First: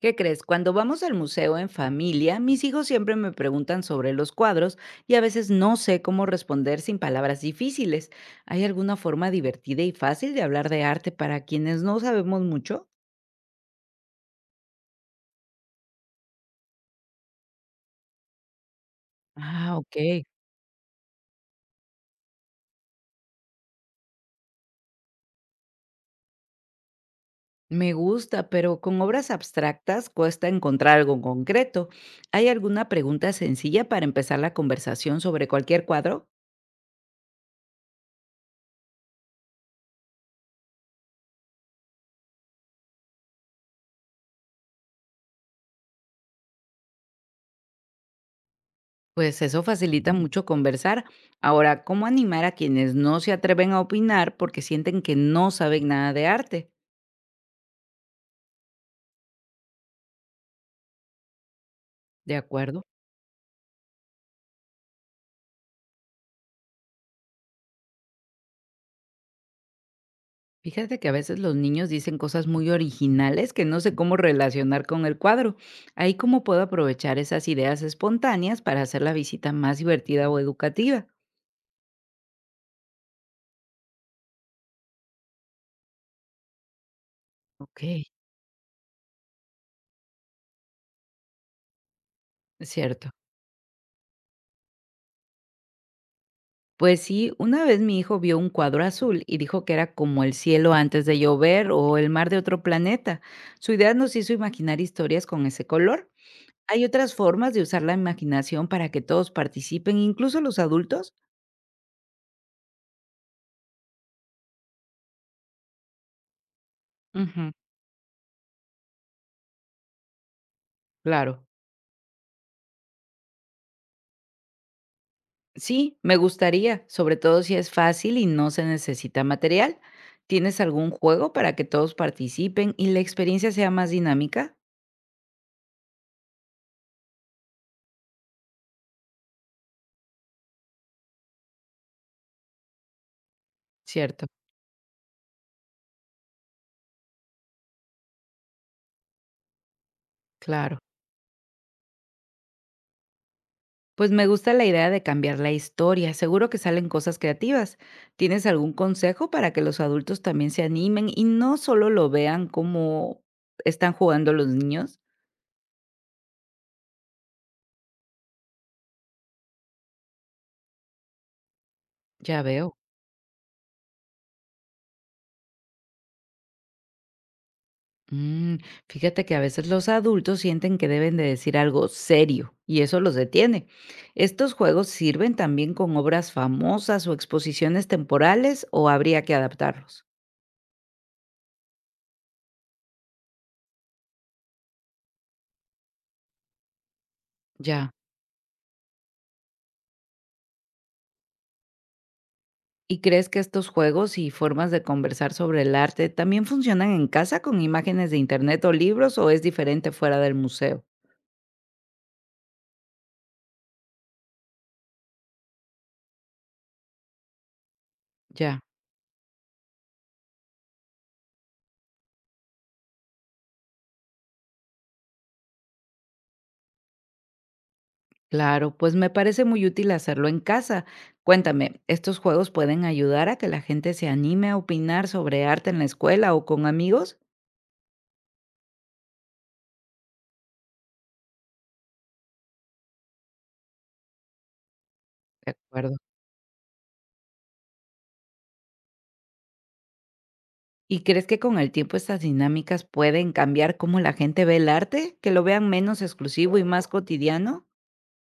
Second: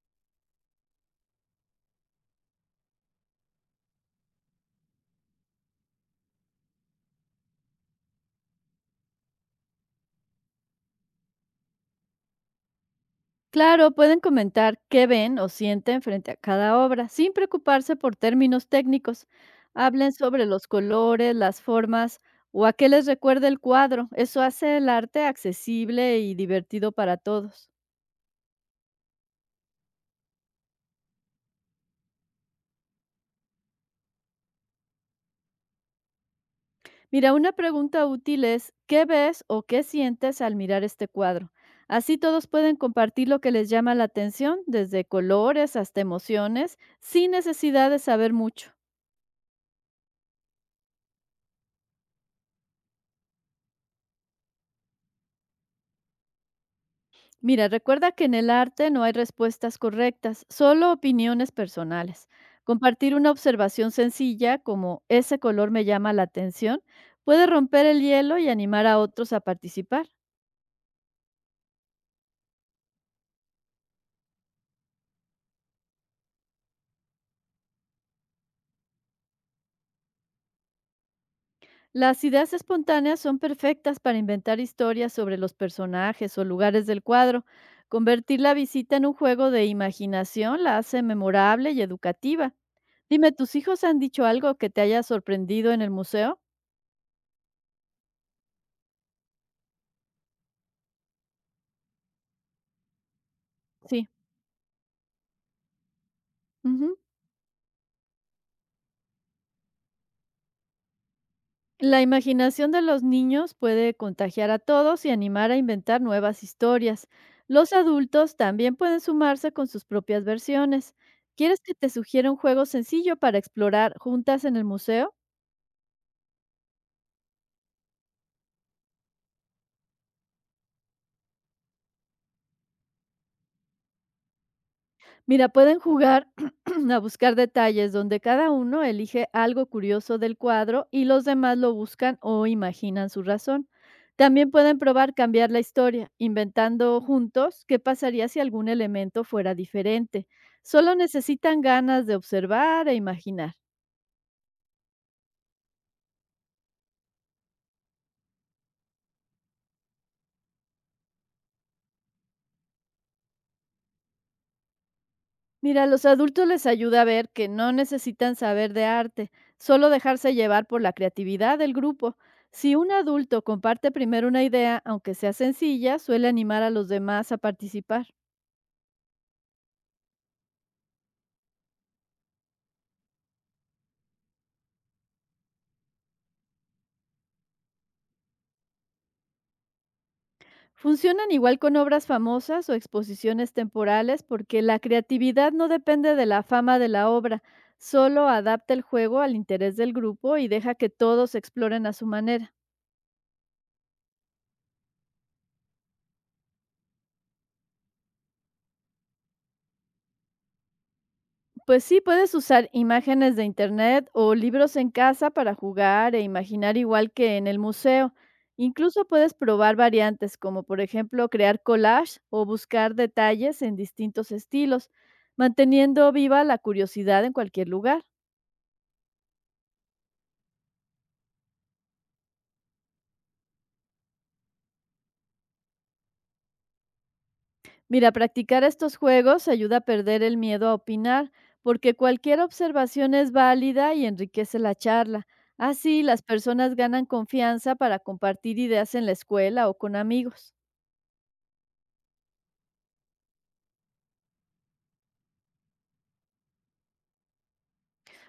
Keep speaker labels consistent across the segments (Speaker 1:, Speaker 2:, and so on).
Speaker 1: ¿Qué crees? Cuando vamos al museo en familia, mis hijos siempre me preguntan sobre los cuadros y a veces no sé cómo responder sin palabras difíciles. ¿Hay alguna forma divertida y fácil de hablar de arte para quienes no sabemos mucho?
Speaker 2: Claro, pueden comentar qué ven o sienten frente a cada obra, sin preocuparse por términos técnicos.
Speaker 1: Ah,
Speaker 2: Hablen
Speaker 1: ok.
Speaker 2: sobre los colores, las formas o a qué les recuerda el cuadro. Eso hace el arte accesible y divertido para todos.
Speaker 1: Me gusta, pero con obras abstractas cuesta encontrar algo concreto. ¿Hay alguna pregunta sencilla para empezar la conversación sobre cualquier cuadro?
Speaker 2: Mira, una pregunta útil es, ¿qué ves o qué sientes al mirar este cuadro? Así todos pueden compartir lo que les llama la atención, desde colores hasta emociones, sin necesidad de saber mucho.
Speaker 1: Pues eso facilita mucho conversar. Ahora, ¿cómo animar a quienes no se atreven a opinar porque sienten que no saben nada de arte?
Speaker 2: Mira, recuerda que en el arte no hay respuestas correctas, solo opiniones personales.
Speaker 1: ¿De acuerdo?
Speaker 2: Compartir una observación sencilla como ese color me llama la atención puede romper el hielo y animar a otros a participar.
Speaker 1: Fíjate que a veces los niños dicen cosas muy originales que no sé cómo relacionar con el cuadro. Ahí cómo puedo aprovechar esas ideas espontáneas para hacer la visita más divertida o educativa.
Speaker 2: Las ideas espontáneas son perfectas para inventar historias sobre los personajes o lugares del cuadro.
Speaker 1: Ok.
Speaker 2: Convertir la visita en un juego de imaginación la hace memorable y educativa.
Speaker 1: Es cierto.
Speaker 2: Dime, ¿tus hijos han dicho algo que te haya sorprendido en el museo?
Speaker 1: Pues sí, una vez mi hijo vio un cuadro azul y dijo que era como el cielo antes de llover o el mar de otro planeta. Su idea
Speaker 2: Sí.
Speaker 1: nos hizo imaginar historias con ese color. ¿Hay
Speaker 2: Ujú.
Speaker 1: otras formas de usar la imaginación para que todos participen, incluso los adultos?
Speaker 2: La imaginación de los niños puede contagiar a todos y animar a inventar nuevas historias.
Speaker 1: Ujú,
Speaker 2: Los adultos también pueden sumarse con sus propias versiones.
Speaker 1: claro.
Speaker 2: ¿Quieres que te sugiera un juego sencillo para explorar juntas en el museo?
Speaker 1: Sí, me gustaría, sobre todo si es fácil y no se necesita material. ¿Tienes algún juego para que todos participen y la experiencia sea más dinámica?
Speaker 2: Mira, pueden jugar a buscar detalles donde cada uno elige algo curioso del cuadro y los demás lo buscan o imaginan su razón.
Speaker 1: Cierto,
Speaker 2: También pueden probar cambiar la historia, inventando juntos qué pasaría si algún elemento fuera diferente.
Speaker 1: claro.
Speaker 2: Solo necesitan ganas de observar e imaginar.
Speaker 1: Pues me gusta la idea de cambiar la historia, seguro que salen cosas creativas. ¿Tienes algún consejo para que los adultos también se animen y no solo lo vean como están jugando los niños?
Speaker 2: Mira, a los adultos les ayuda a ver que no necesitan saber de arte, solo dejarse llevar por la creatividad del grupo.
Speaker 1: Ya veo.
Speaker 2: Si un adulto comparte primero una idea, aunque sea sencilla, suele animar a los demás a participar.
Speaker 1: Mm, Fíjate que a veces los adultos sienten que deben de decir algo serio y eso los detiene. ¿Estos juegos sirven también con obras famosas o exposiciones temporales o habría que adaptarlos?
Speaker 2: Funcionan igual con obras famosas o exposiciones temporales porque la creatividad no depende de la fama de la obra,
Speaker 1: Ya.
Speaker 2: solo adapta el juego al interés del grupo y deja que todos exploren a su manera.
Speaker 1: ¿Y crees que estos juegos y formas de conversar sobre el arte también funcionan en casa con imágenes de internet o libros o es diferente fuera del museo?
Speaker 2: Pues sí, puedes usar imágenes de internet o libros en casa para jugar e imaginar igual que en el museo.
Speaker 1: Ya,
Speaker 2: Incluso puedes probar variantes, como por ejemplo crear collage o buscar detalles en distintos estilos, manteniendo viva la curiosidad en cualquier lugar.
Speaker 1: claro, pues me parece muy útil hacerlo en casa. Cuéntame, ¿estos juegos pueden ayudar a que la gente se anime a opinar sobre arte en la escuela o con amigos?
Speaker 2: Mira, practicar estos juegos ayuda a perder el miedo a opinar, porque cualquier observación es válida y enriquece la charla.
Speaker 1: De acuerdo.
Speaker 2: Así, las personas ganan confianza para compartir ideas en la escuela o con amigos.
Speaker 1: ¿Y crees que con el tiempo estas dinámicas pueden cambiar cómo la gente ve el arte? ¿Que lo vean menos exclusivo y más cotidiano?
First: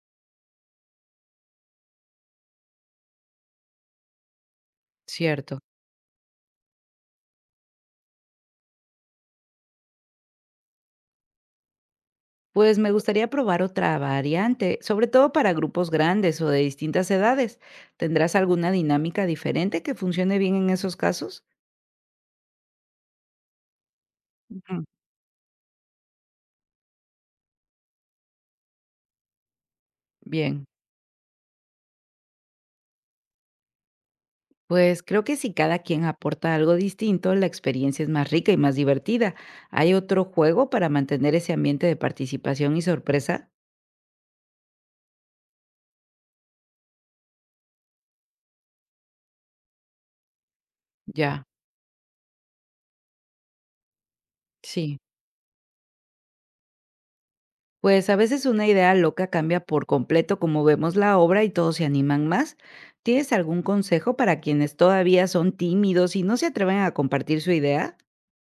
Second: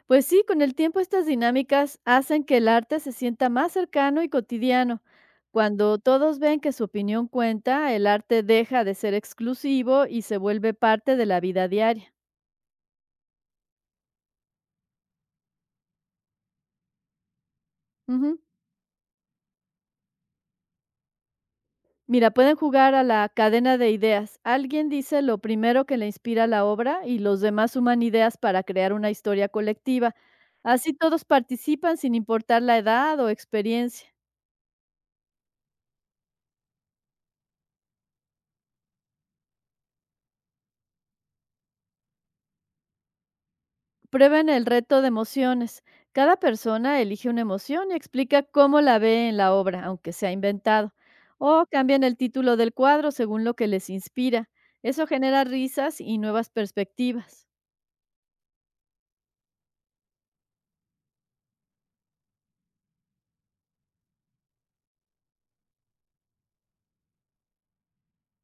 Speaker 2: Pues sí, con el tiempo estas dinámicas hacen que el arte se sienta más cercano y cotidiano.
Speaker 1: Cierto.
Speaker 2: Cuando todos ven que su opinión cuenta, el arte deja de ser exclusivo y se vuelve parte de la vida diaria.
Speaker 1: Pues me gustaría probar otra variante, sobre todo para grupos grandes o de distintas edades. ¿Tendrás
Speaker 2: Ujú.
Speaker 1: alguna dinámica diferente que funcione bien en esos casos?
Speaker 2: Mira, pueden jugar a la cadena de ideas.
Speaker 1: Ujú.
Speaker 2: Alguien dice lo primero que le inspira la obra y los demás suman ideas para crear una historia colectiva.
Speaker 1: Bien,
Speaker 2: Así todos participan sin importar la edad o experiencia.
Speaker 1: pues creo que si cada quien aporta algo distinto, la experiencia es más rica y más divertida. ¿Hay otro juego para mantener ese ambiente de participación y sorpresa?
Speaker 2: Prueben el reto de emociones. Cada persona elige una emoción y explica cómo la ve en la obra, aunque sea inventado.
Speaker 1: Ya,
Speaker 2: O cambian el título del cuadro según lo que les inspira.
Speaker 1: sí.
Speaker 2: Eso genera risas y nuevas perspectivas.
Speaker 1: Pues a veces una idea loca cambia por completo como vemos la obra y todos se animan más. ¿Tienes algún consejo para quienes todavía son tímidos y no se atreven a compartir su idea?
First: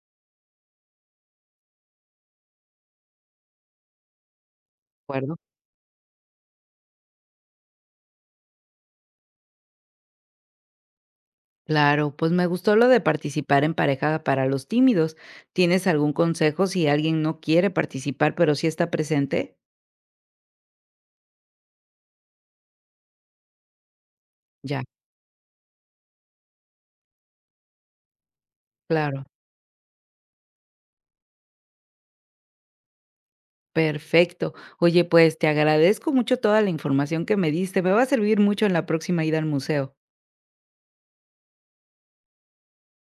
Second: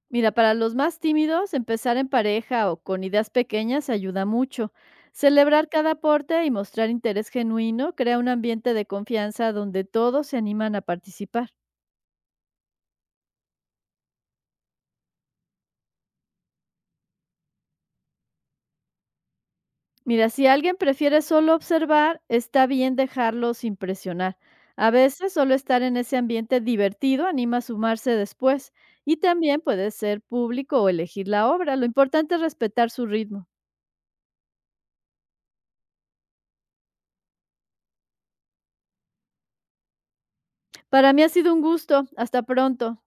Speaker 2: Mira, para los más tímidos, empezar en pareja o con ideas pequeñas ayuda mucho.
Speaker 1: Acuerdo.
Speaker 2: Celebrar cada aporte y mostrar interés genuino crea un ambiente de confianza donde todos se animan a participar.
Speaker 1: Claro, pues me gustó lo de participar en pareja para los tímidos. ¿Tienes algún consejo si alguien no quiere participar pero sí está presente?
Speaker 2: Mira, si alguien prefiere solo observar, está bien dejarlos impresionar.
Speaker 1: Ya,
Speaker 2: A veces solo estar en ese ambiente divertido anima a sumarse después y
Speaker 1: claro.
Speaker 2: también puede ser público o elegir la obra. Lo importante es respetar su ritmo.
Speaker 1: Perfecto. Oye, pues te agradezco mucho toda la información que me diste. Me va a servir mucho en la próxima ida al museo.
Speaker 2: Para mí ha sido un gusto. Hasta pronto.